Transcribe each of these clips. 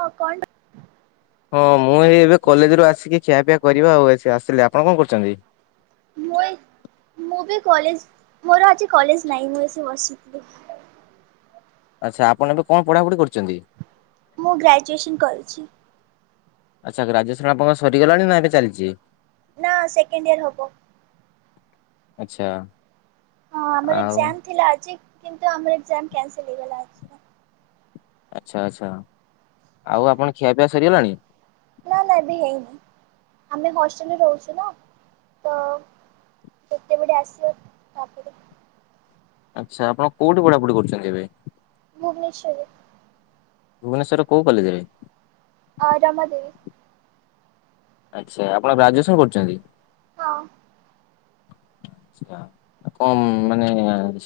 ହଁ। [unintelligible] ହଁ ମୁଁ ଏଇ ଏବେ କଲେଜରୁ ଆସିକି ଖିଆପିଆ କରିବା, ଆଉ ଆସିଲେ ଆପଣ କଣ କରୁଛନ୍ତି? ମୁଁ ଏଇ ମୁଁ ବି କଲେଜ ମୋର ଆଜି କଲେଜ ନାହିଁ ମୁଁ ଏ ବସିଥିଲି। ଆଚ୍ଛା ଆପଣ ଏବେ କଣ ପଢ଼ାପଢ଼ି କରିଛନ୍ତି? ମୁଁ ଗ୍ରାଜୁଏସନ୍ କରୁଛି। ଆଚ୍ଛା ଗ୍ରାଜୁଏସନ୍ ଆପଣଙ୍କ ସରିଗଲାଣି ନା ଏବେ ଚାଲିଛି? ନା ସେକେଣ୍ଡ ଇୟର ହବ। ଆଚ୍ଛା। ହଁ ଆମର ଆଉ ଏକ୍ସାମ୍ ଥିଲା ଆଜି କିନ୍ତୁ ଆମର ଏକ୍ସମ୍ କ୍ୟାନସଲ ହେଇଗଲା ଆଜି। ଆଚ୍ଛା ଆଚ୍ଛା ଆଉ ଆପଣ ଖିଆପିଆ ସରିଗଲାଣି? ନା ନା ଏବେ ହେଇନି ଆମେ ହଷ୍ଟେଲରେ ରହୁଛୁ ନା। ତ କେତେବେଳେ ଆସିବ ତାପରେ ଆଚ୍ଛା ଆପଣ କେଉଁଠି ପଢ଼ାପଢ଼ି କରୁଛନ୍ତି ଏବେ? ଭୁବନେଶ୍ୱରରେ। ଭୁବନେଶ୍ୱର କୋଉ କଲେଜରେ? ଅ ରମା ଦେବୀ। ଆଚ୍ଛା ଆପଣ ଗ୍ରାଜୁଏସନ୍ କରୁଛନ୍ତି? ହଁ। ଆ କମ ମାନେ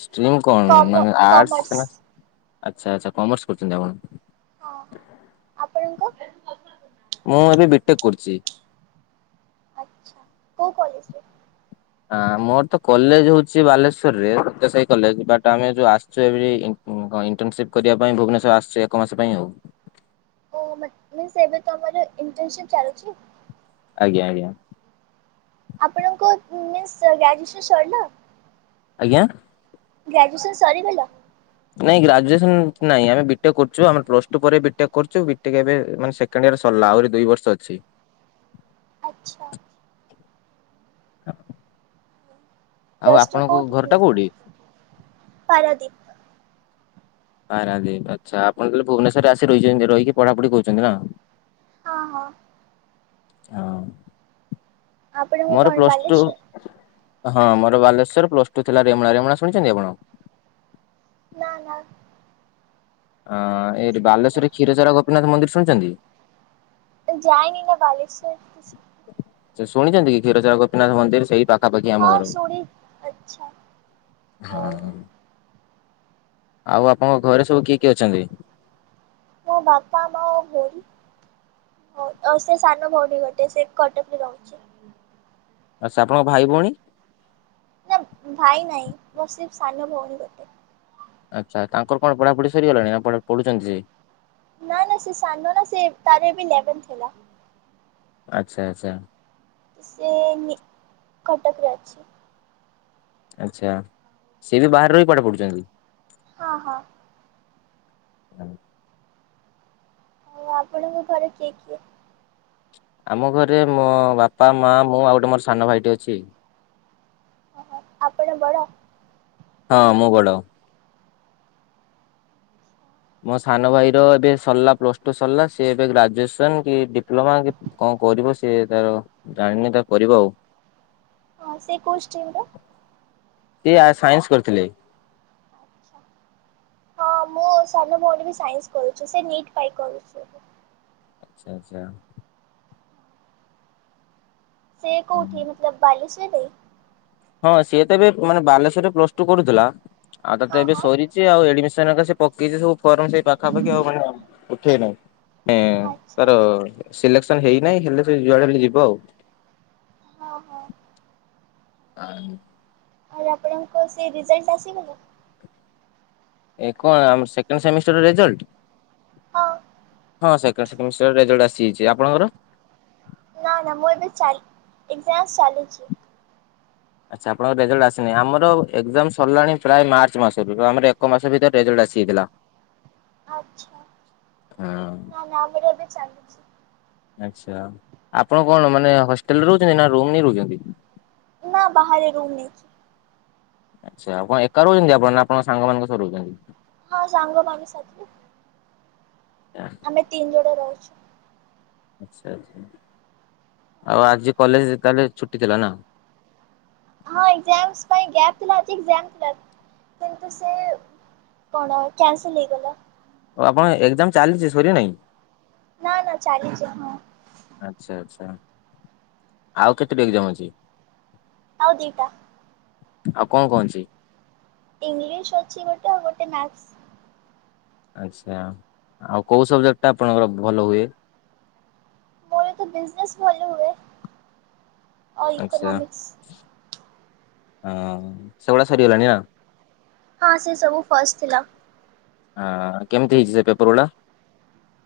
ଷ୍ଟ୍ରିମ୍ କଣ କମ ମାନେ କମର୍ସ ଆର୍ଟ୍ସ ନା ଆଚ୍ଛା ଆଚ୍ଛା କମର୍ସ କରୁଛନ୍ତି ଆପଣ। ହଁ ହଁ ଆପଣଙ୍କ? ମୁଁ ଏବେ ବିଟେକ୍ କରୁଛି। ଆଚ୍ଛା, କୋଉ କଲେଜରେ? ହଁ ମୋର ତ କଲେଜ ହଉଛି ବାଲେଶ୍ୱରରେ ସତ୍ୟ ସାଇ କଲେଜ, ବଟ ଆମେ ଯୋଉ ଆସିଛୁ ଏ ହଁ କଣ ଇଣ୍ଟର୍ନସିପ କରିବା ପାଇଁ ଭୁବନେଶ୍ୱର ଆସୁଛି ଏକ ମାସ ପାଇଁ ଆଉ। ଓ ଏବେ ମନେ ତମର ଇଣ୍ଟର୍ନସିପ ଚାଲୁଛି? ଆଜ୍ଞା ଆଜ୍ଞା। ଆପଣଙ୍କ ମିନ୍ସ ଗ୍ରାଜୁଏସନ୍ ସରିଲା। ଆଜ୍ଞା। ଗ୍ରାଜୁଏସନ୍ ସରିଗଲା। ନାଇଁ ଗ୍ରାଜୁଏସନ ନାଇଁ ଆମେ ବିଟେକ୍ କରୁଛୁ ଆମର ପ୍ଲସ୍ ଟୁ ପରେ ବିଟେକ୍ କରୁଚୁ ବିଟେକ୍ ଏବେ ସେକେଣ୍ଡ ୟର ସରିଲ ଆହୁରି ଦୁଇ ବର୍ଷ ଅଛି। ଆଚ୍ଛା। [unintelligible] ଆଉ ପ୍ଲସ ଟୁ ଆପଣଙ୍କ କୋଉଠି ଘରଟା ଥିଲା କୋଉଠି? ପାରାଦୀପ। ପାରାଦୀପ ଆଚ୍ଛା ଆପଣ ତାହେଲେ ଭୁବନେଶ୍ୱରରେ ଆସି ରଛନ୍ତି ରହିକି ପଢାଢିୁଛନ୍ତି ନା? ହଁ ହଁ। ଆଉ। ଆପଣଙ୍କ ମୋର କଣ ପ୍ଲସ୍ ଟୁ ବାଲେଶ୍ଵର? ହଁ ମୋର ବାଲେଶ୍ୱର ପ୍ଲସ୍ ଟୁ ଥିଲା ରେମୁଣା, ରେମଣା ଶୁଣିଛନ୍ତି ଆପଣ? ନା ନା। ଅଁ ଏଠି ବାଲେଶ୍ଵରରେ କ୍ଷୀରଚୋରା ଗୋପୀନାଥ ମନ୍ଦିର ଶୁଣୁଛନ୍ତି? ଯାଇନି ନା ବାଲେଶ୍ୱର। ସେ ଶୁଣିଛନ୍ତି କି କ୍ଷୀରଚର ଗୋପୀନାଥ ମନ୍ଦର ସେଇ ପାଖ ପାାପାଖି ଆମ ହଁ ଘର ଶୁଣି ଆଚ୍ଛା ହଉ ହଁ। ହଉ। ଆଉ ଆପଣଙ୍କ ଘରେ ସବୁ କିଏ କିଏ ଅଛନ୍ତି? ମୁଁ ବାପା ମୋ ବୋଉ। ହଉ ଆଉସେ ସାନ ଭଉଣୀ ଗୋଟେ ସେକଟକରେ ରହୁଚି। ଆଚ୍ଛା ଆପଣଙ୍କ ଭାଇ ଭଉଣ? ନା ଭାଇ ନାହିଁ ବାସ୍ ସେସାନୁ ଭଉଣୀ ଗୋଟେ। ଆଚ୍ଛା ତାଙ୍କର କଣ ପଢ଼ାପଢ଼ି ସରିଗଲାଣି ନାପଢୁଛନ୍ତି ସେ? ନା ନା ସେସାନନା ସେ ତାର ଏବେ ଲେବେଲ୍ ଥିଲା। ଆଚ୍ଛା ଆଚ୍ଛା। ତ ସିଏ ନି କଟକରେ ଅଛି। ଆଚ୍ଛା ସିଏବି ବାହରେରହି ପାଠ ପଢ଼ୁଚନ୍ତି? ହଁ ହଁ। ଆଉ ଆପଣଙ୍କ ଘରେ କିଏ କିଏ? ଆମ ଘରେ ମୋ ବାପା ମା ମୁଁ ଆଉ ଗୋଟେ ମୋର ସାନ ଭାଇଟେ ଅଛି। ଓହୋ ଆପଣ ବଡ଼? ହଁ ମୁଁ ବଡ଼। ମୋ ସାନ ଭାଇର ଏବେ ସରିଲା ପ୍ଲସ୍ ଟୁ ସରିଲା ସିଏଏବେ ଗ୍ରାଜୁଏସନ୍ କି ଡିପ୍ଲୋମା କି କଁ କରିବ ସିଏ ତାର ଜାଣିନି ତାର କରିବ ଆଉ। ହଁ ସେ କୋଉଷ୍ଟିଲିର? ସିଏ ଆ ସାଇନ୍ସ କରିଥିଲେ। ଆଚ୍ଛା। ହଁ ମୁଁ ସାନ ଭଉଣୀବି ସାଇନ୍ସ କରୁଚି ସେ ନିଟ୍ ପାଇଁ କରୁଚି। ଆଚ୍ଛା ଆଚ୍ଛା। ସେ ହୁଁ। କଉଠି ମତଲବ ବାଲେଶ୍ୱରରେ? ହଁ ସିଏତ ଏବେ ମାନେ ବାଲେଶ୍୍ୱରରେ ପ୍ଲସ୍ ଟୁ କରୁଥିଲା ଆଉ ତତେ ହଁ ଏବେ ହଁ ସରିଚି ଆଉ ଏଡ଼େମିସନ୍ ପକେଇଛି ସବୁ ଫର୍ମ ସେଇ ପାଖାପାଖି ଆଉମାନେ ଉଠେନେଇଁ ଏ ଆଚ୍ଛା ତାର ଆଚ୍ଛା। ସିଲେକ୍ସନ୍ ହେଇନାହିଁ ହେଲେସେ ଯୁଆଡ଼େ ହେଲେ ଯିବ ଆଉ। ହଁ ହଁ। [unintelligible] ଆଉ ଆପଣଙ୍କ ସେରେଜଲ୍ଟ ଆସିଗଲା? ଏକ ସେଣ୍ଟେର ସେମିଷ୍ଟାର ରେଜଲ୍ଟ? ହଁ। ହଁ ସେଖେଣ୍ଡ ସେମିଷ୍ଟାର୍ ରେଜଲ୍ଟ ଆସିଯାଇଚି ଆପଣଙ୍କର? ନା ନା ମୁଁ ଏବେ ଚାଲି ଏଗ୍ଜାମସ୍ ଚାଲିଚି। ଆଚ୍ଛା ଆପଣଙ୍କ ରେଜଲ୍ଟ ଆସିନାହିଁ ଆମର ଏଗ୍ଜାମ୍ ସରିଲାଣି ପ୍ରାୟ ମାର୍ଚ ମାସରେ ଆମର ଏକ ମାସ ଭିତରେ ରେଜଲ୍ଟ ଆସିଯାଇଥିଲା। ଆଚ୍ଛା ହଁ ନା ନା ଆମର ଏବେ ଚାଲିଚି। ଆଚ୍ଛା ଆପଣ କଣ ମାନେ ହଷ୍ଟେଲ୍ ରହୁଚନ୍ତି ନାଁ ରୁମ୍ ନେଇ ରହୁଚନ୍ତି? ନା ବାହାରେ ରୁମ୍ ନେଇଛି। ଆଚ୍ଛା ଆପଣ ଏକା ରହୁଚନ୍ତି ଆପଣ ନାଆପଣ ସାଙ୍ଗମାନଙ୍କ ସହ ରହୁଚନ୍ତି? ହଁ ସାଙ୍ଗମାନେ ସାଥିରେ। [unintelligible] ଆମେ ତିନି ଜଣ ରହୁଛୁ। ଆଚ୍ଛା ଆଚ୍ଛା ଆଉ ଆଜି କଲେଜ୍ ତାହେଲେ ଛୁଟି ଥିଲାନା? ହଁ ଏଗ୍ଜାମ ପାଇଁ ଗ୍ୟାପ୍ ଥିଲା ଆଜି ଏଗ୍ଜାମ୍ କିନ୍ତୁସେ କଣ କ୍ୟାନସଲ ହେଇଗଲା। ଓ ଆପଣଙ୍କ ଏକ୍ଜାମ୍ ଚାଲିଚି ସରିନାଇଁ? ନା ନା ଚାଲିଚି ହଁ। ଆଚ୍ଛା ଆଚ୍ଛା ଆଉ କେତେଟି ଏଗ୍ଜାମ୍ ଅଛି? ଆଉ ଦଇଟା। ଆଉ କଁ କଁ ଅଛି? ଇଂଲିଶ ଅଛି ଗୋଟେ ଆଉ ଗୋଟେ ମ୍ୟାଥ୍। ଆଚ୍ଛା ଆଉ କୋଉ ସବଜେକ୍ଟଟା ଆପଣଙ୍କର ଭଲ ହୁଏ? ମୋରତ ବିଜନେସ୍ ଭଲ ହୁଏ। ଆଉ ଆଚ୍ଛା ଇକୋନୋମିକ୍ସ। ହଁ ସେଗୁଡ଼ା ସରିଗଲାଣିନା? ହଁ ସେସବୁ ଫାଷ୍ଟ୍ ଥିଲା। ହଁ କେମିତି ହେଇଚି ସେପେପର ଗୁଡ଼ା?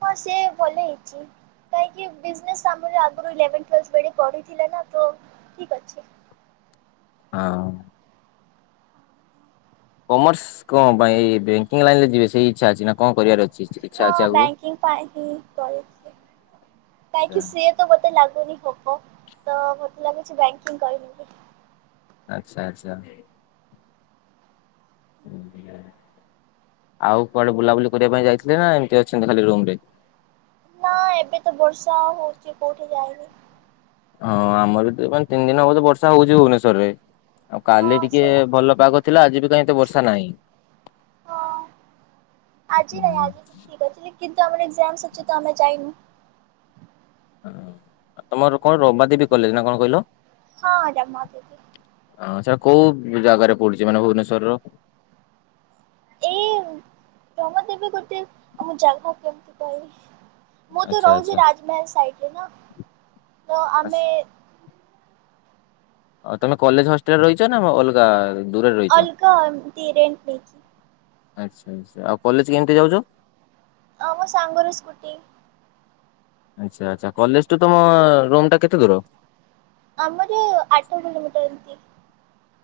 ହଁ ସିଏ ଭଲ ହେଇଚି। କାହିଁକି ବିଜିନେସ୍ ଆମର ଆଗରୁ ଲେବନ୍ କ୍ଲାସ୍ ବେଳେ ପଡ଼ିଥିଲେନା ତୋ ଠିକ୍ ଅଛି। ହଁ। କମର୍ସ କଁ ପାଇଁ ବ୍ୟାଙ୍କିଙ୍ଗ ଲାଇନରେ ଯିବେ ସେଇ ଇଚ୍ଛା ଅଛି ନା କଁ କରିବାର ଅଛି ଆକ୍ଚୁଲି? ହଁ ବ୍ୟାଙ୍କିଙ୍ଗ ପାଇକି [unintelligible] କାହିକି ସେ ତ ମତେ ଲାଗୁନି ହବ ତମତେ ଲାଗୁଚି ବ୍ୟାଙ୍କିଙ୍ଗ କରିନେବି। ଆଚ୍ଛା ଆଚ୍ଛା। ଆଉ କୁଆଡ଼େ ବୁଲାବୁଲି କରିବା ପାଇଁ ଯାଇଥିଲେନା ଏମିତି ଅଛନ୍ତି ଖାଲି ରୁମରେ? ନା ଏବେତ ବର୍ଷା ହଉଚି କୋଉଠି ଯାଇନି ହଁ ଆମରବି ମାନେ ତିନି ଦିନ ହବ ବର୍ଷା ହଉଚି ଭୁବନେଶ୍ୱରରେ ଆଉ କାଲି ହଁ ଟିକେ ସେୟା ଭଲ ପାଗ ଥିଲା ଆଜିବି କାହିଁ ଏତେ ବର୍ଷାନାହିଁ। ହଁ ଆଜି ନାଇଁ ଆଜି ଠିକ୍ ଅଛି କିନ୍ତୁ ଆମର ଏକ୍ଜାମ୍ ଅଛିତ ଆମେ ଯାଇନୁ। ହଁ ଆତମର କଁ ରମାଦିବି କଲେଜ୍ ନାକଣ କହିଲ? ହଁ ରମାଦେବି। ହଁ ସେଟା କୋଉ ଜାଗାରେ ପଡ଼ୁଚି ମାନେ ଭୁବନେଶ୍ଵରର? ଏଇ ରମାଦେବୀ ଗୋଟେ ଆମ ଜାଗା କେମିତି କହିବି। ମୁଁ ତ ଆଚ୍ଛା ଆଚ୍ଛା। ରହୁଚି ରାଜମେହଲ ସାଇଟିରେନା ତଆମେ ଆଉ ତମେ କଲେଜ୍ ହଷ୍ଟେଲରେ ରହିଚନା ଅଲଗା? ଦୂରରେ ରହିଛ? ଅଲଗା ଏମିତି ରେଣ୍ଟ ନେଇଚି। ଆଚ୍ଛା ଆଚ୍ଛା ଆଉ କଲେଜ୍ କେମିତି ଯାଉଚ? ହଁ ମୋସାଙ୍ଗରୁ ସ୍କୁଟି। ଆଚ୍ଛା ଆଚ୍ଛା କଲେଜେଠୁ ତମ ରୁମଟା କେତେ ଦୂର? ଆମର ଆଠ କିଲୋମିଟର୍ ଏମିତି।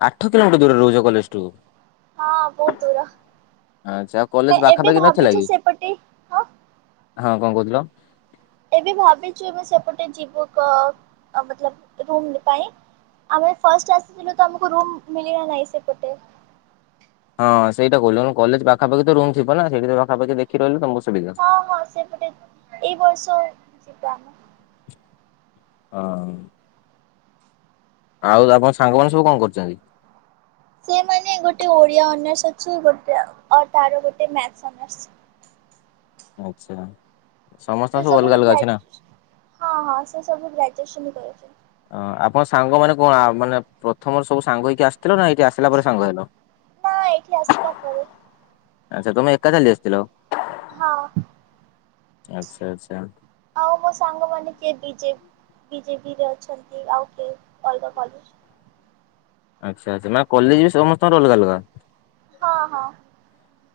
ଆଠ କିଲୋମିଟର୍ ଦୂରରେ ରହୁଚ କଲେଜଠୁ? ହଁ ବହୁତ୍ ଦୂର ଆଚ୍ଛା ଆଉ କଲେଜ ଏବେ ପାଖାପାଖି ଭାବିଚୁ ସେପଟେ ଆଁ ଆଉ କଁ କହୁଥିଲ? ଏବେ ଭାବିଚି ଏବେ ସେପଟେ ଯିବୁ କ ମତଲବ ରୁମ୍ ପାଇଁ। ଆମେ ଫାଷ୍ଟ ଆସିଥିଲୁ ତଆମକୁ ରୁମ୍ ମିଳିଲା ନାହିଁ ସେପଟେ। ହଁ ସେଇଟା କହୁଥିଲି କଲେଜ୍ ପାଖାପଖରେତ ରୁମ୍ ଥିବନା ସେଇଠି ପାଖାପଖି ଦେଖିକି ରହିଲେ ତମକୁ ସୁବିଧା। କମ୍ ଆସେ ଗୋଟେ ଏଇ ବର୍ଷ ଯିବା ଆମେ। ହଁ। ଆଉ ଆପଣଙ୍କ ସାଙ୍ଗମାନେ ସବୁ କଣ କରୁଚନ୍ତି? ସେମାନେ ଗୋଟେ ଓଡ଼ିଆ ଅନର୍ସ ଅଛି ଗୋଟେ ତାର ଗୋଟେ ମ୍ୟାଥ୍ ଅନର୍ସ ଆଚ୍ଛା ସେ ସମସ୍ତଙ୍କର ସବୁ ଅଲଗା ଅଲଗା ଅଛିନା? ଗ୍ରାଜୁ ହଁ ହଁ ସେସବୁ ଗ୍ରାଜୁଏସନ୍ କରୁଛି। ହଁ ଆପଣ ସାଙ୍ଗମାନେ କଣ ମାନେ ପ୍ରଥମର ସବୁ ସାଙ୍ଗ ହେଇକି ଆସିଥିଲନା ଏଇଠି ଆସିଲା ପରେ ସାଙ୍ଗ ହେଲ? ନା ଏଇଠି ଆସିଲା ପରେ। ଆଚ୍ଛା ତମେ ଏକା ଚାଲି ଆସିଥିଲ। ହଁ। ଆଚ୍ଛା ଆଚ୍ଛା। ଆଉ ମୋ ସାଙ୍ଗ ମାନେ କିଏ ବିଜେ ବିଜେପିରେ ଅଛନ୍ତି ଆଉ କିଏ ଅଲଗା କଲେଜ। ଆଚ୍ଛା ଆଚ୍ଛା ନା କଲେଜ ବି ସମସ୍ତଙ୍କର ଅଲଗା ଅଲଗା। ହଁ ହଁ।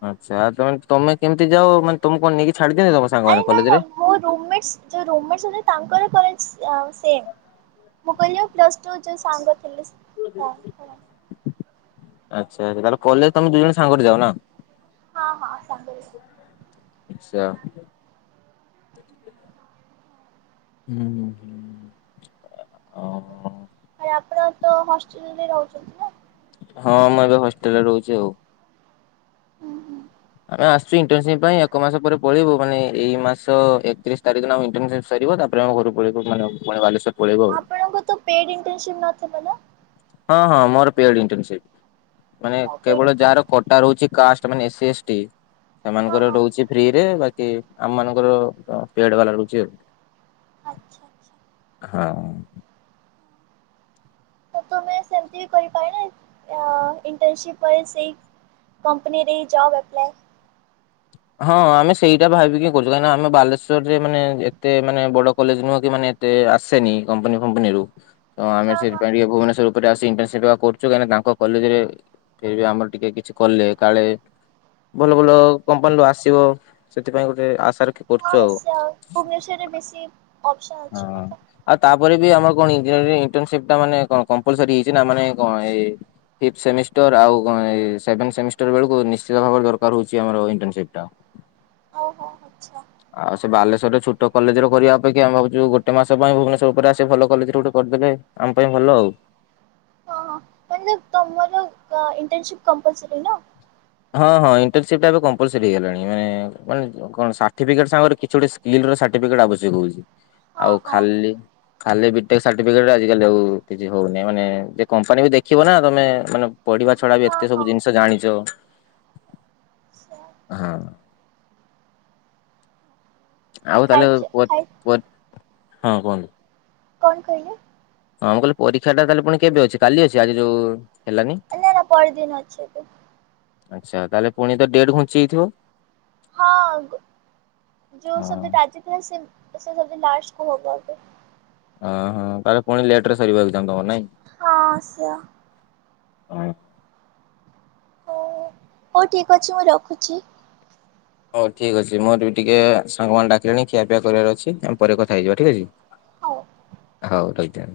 ଆଚ୍ଛା ଆ ତମେ ତମେ କେମିତି ଯାଅ ମାନେ ତମକୁ କଣ ନେଇକି ଛାଡ଼ିଦିଅନ୍ତି ତମ ଆରେ ସାଙ୍ଗମାନେ ନା ନା କଲେଜରେ। ମୋ ରୁମ୍ ମେଟ୍ସ ଯୋଉ ରୁମ୍ ମେଟ୍ସ ଅଛନ୍ତି ତାଙ୍କର କଲେଜ ଆ ସେମ୍। ମୁଁ କହିଲି ଆଉ ପ୍ଲସ୍ ଟୁ ଯୋଉ ସାଙ୍ଗ ଥିଲୁ ହଁ ହଁ। ଆଚ୍ଛା ତାହଲେ କଲେଜ ତମେ ଦୁ ଜଣ ସାଙ୍ଗରେ ଯାଉ ନା? ହଁ ହଁ ସାଙ୍ଗରେ। ଆଚ୍ଛା। ହୁଁ ହୁଁ। ଓ ଆରେ ଆପଣ ତ ହଷ୍ଟେଲରେ ବି ରହୁଛନ୍ତି ନା? ହଁ ମୁଁ ଏବେ ହଷ୍ଟେଲରେ ରହୁଚି ଆଉ। ହୁଁ ହୁଁ ଆମେ ଆସିଛୁ ଇଣ୍ଟନସିପ୍ ପାଇଁ ଏକ ମାସ ପରେ ପଳେଇବୁ ମାନେ ଏଇ ମାସ ଏକତିରିଶ ତାରିଖ ଦିନ ଆମ ଇଣ୍ଟନସିପ୍ ସରିବ ତାପରେ ଆମେ ଘରକୁ ପଳେଇବୁ ମାନେ ପୁଣି ବାଲେଶ୍ଵର ପଳେଇବୁ ଆଉ। ଆପଣଙ୍କୁ ତ ପେଡ଼ ଇଣ୍ଟନସିପ୍ ନ ଥିବ ନା? ହଁ ହଁ ମୋର ଇଣ୍ଟନସିପ୍ ମାନେ ଓ ପେଡ୍ କେବଳ ଯାହାର କୋଟା ରହୁଚି କାଷ୍ଟ ମାନେ ଏସ୍ ଏସ୍ଟି ହଁ ସେମାନଙ୍କର ହଁ ରହୁଚି ଫ୍ରିରେ ବାକ ବାକି ଆମ ମାନଙ୍କର ପେଡ୍ ବାଲ ଲହୁଚି ଆଉ। ଆଚ୍ଛା ଆଚ୍ଛା। ହଁ। ତ ତମେ ସେମିତି ବି କରିପାର ନା ଆଁ ଇଣ୍ଟନସିପ୍ ପରେ ସେଇ କମ୍ପନୀରେ ଇ ଜବ୍ ଆପ୍ଲାଏ। ହଁ ଆମେ ସେଇଟା ଭାବିକି କରଚୁ କାହିଁକିନା ଆମେ ବାଲେଶ୍ୱରରେ ମାନେ ଏତେ ମାନେ ବଡ କଲେଜ ନୁହଁ କି ମାନେ ଏତେ ଆସେନି କମ୍ପାନୀ ଫମ୍ପାନୀରୁୁ ତ ଆମେ ହଁ ହଁ ସେଥିପାଇଁ ଟିକେ ଭୁବନେଶ୍ୱର ଉପରେ ଆସିକି ଇଣ୍ଟନସିପ୍ କରୁଚୁ କାହିଁକି ନା ତାଙ୍କ କଲେଜରେ କିଏ ବି ଆମର ଟିକେ କିଛି କଲେ କାଳେ ଭଲ ଭଲ କମ୍ପାନୀରୁୁ ଆସିବ ସେଥିପାଇଁ ଗୋଟେ ଆଶା ରଖି କରୁଚୁ ଆଉ। [unintelligible] ଭୁବନେଶ୍ୱରରେ ବେଶୀ ଅପସନ୍ ଅଛି ହଁ। ନା ତ ଆଉ ତାପରେ ବି ଆମର କଣ ଇଜୟ ଇଣ୍ଟନସିପ୍ ଟା ମାନେ କଣ କମ୍ପଲସରି ହେଇଛି ନା ମାନେ କଣ ଏଇ ଫିପ୍ଥ ସେମିଷ୍ଟର ଆଉ କଣ ଏଇ ସେଭେନ୍ ସେମିଷ୍ଟର ବେଳକୁ ନିଶ୍ଚିତ ଭାବରେ ଦରକାର ହୋଉଚି ଆମର ଇଣ୍ଟର୍ନସିପ୍ ଟା। ହଉ ହଉ [unintelligible] ଆଚ୍ଛା। ଆଉ ସେ ବାଲେଶ୍ୱରରେ ଛୁଟ କଲେଜରେ କରିବା ଅପେକ୍ଷା ଆମେ ଭାବୁ ଚୁ ଗୋଟେ ମାସ ପାଇଁ ଭୁବନେଶ୍ୱର ଉପରେ ଆସି ଭଲ କଲେଜରେ ଗୋଟେ କରିଦେଲେ ଆମ ପାଇଁ ଭଲ ଆଉ। ହଁ ହଁ ମାନେ ତମର କ ଇଣ୍ଟର୍ନସିିପ୍ କମ୍ପଲସରି ନା? ହଁ ହଁ ଇଣ୍ଟର୍ନସିପ୍ ଟା ଏବେ କମ୍ପଲସରି ହେଇଗଲାଣି ମାନେ ମାନେ କଣ ସାର୍ଟିଫିକେଟ [inaudible] କିଛି ଗୋଟେ ସ୍କିଲ ସାର୍ଟିଫିକେଟ ଆବଶ୍ୟକ ହଉଚି ହଁ ଆଉ ହଁ ଖାଲି ଖାଲି ବି ଟେକ୍ ସାର୍ଟିଫିକେଟ ରେ ଆଜି କାଲି ଆଉ କିଛି ହଉନି ମାନେ ସେ କମ୍ପାନୀ ବି ଦେଖିବ ନା ତମେ ମାନେ ପଢିବା ଛଡା ବି ହଁ ଏତେ ସବୁ ହଁ ଜିନିଷ ଜାଣିଚ। ହଁ। ଆଉ ତାହେଲେ ଖାଇଛ ଖାଇ [unintelligible] ହଁ କୁହନ୍ତୁ? କଣ କହିଲେ? ହଁ ମୁଁ କହିଲି ପରୀକ୍ଷା ଟା ତାହେଲେ ପୁଣି କେବେ ଅଛି କାଲି ଅଛି ଆଜି ଯୋଉ ହେଲାନି? ନା ନା ପରଦିନ ଅଛି ଏଟି। ଆଚ୍ଛା ତାହେଲେ ପୁଣି ତ ଡେଟ୍ ଘୁଞ୍ଚି ଯାଇଥିବ? ହଁ ଯୁ ହଁ ସବଜେକ୍ଟ ଆଜି ଥିଲା ସେ ସବ ଲାଷ୍ଟ କୁ ହବ ହଁ ହଁ ତାହେଲେ ପୁଣି ଲେଟ ରେ ସରିବାକୁ ଏକଜାମ୍ ତମର ନା କି? ହଁ ଆସିବା। ଉଁ। ହୁଁ ହଉ ଠିକ୍ ଅଛି ମୁଁ ରଖୁଛି। ହଉ ଠିକ୍ ଅଛି ମୋର ବି ଟିକେ ସାଙ୍ଗମାନେ ଡାକିଲେଣି ଖିଆପିଆ କରିବାର ଅଛି ଆମ ପରେ କଥା ହେଇଯିବା ଠିକ ଅଛି? ହଉ। ହଉ ଆଜ୍ଞା।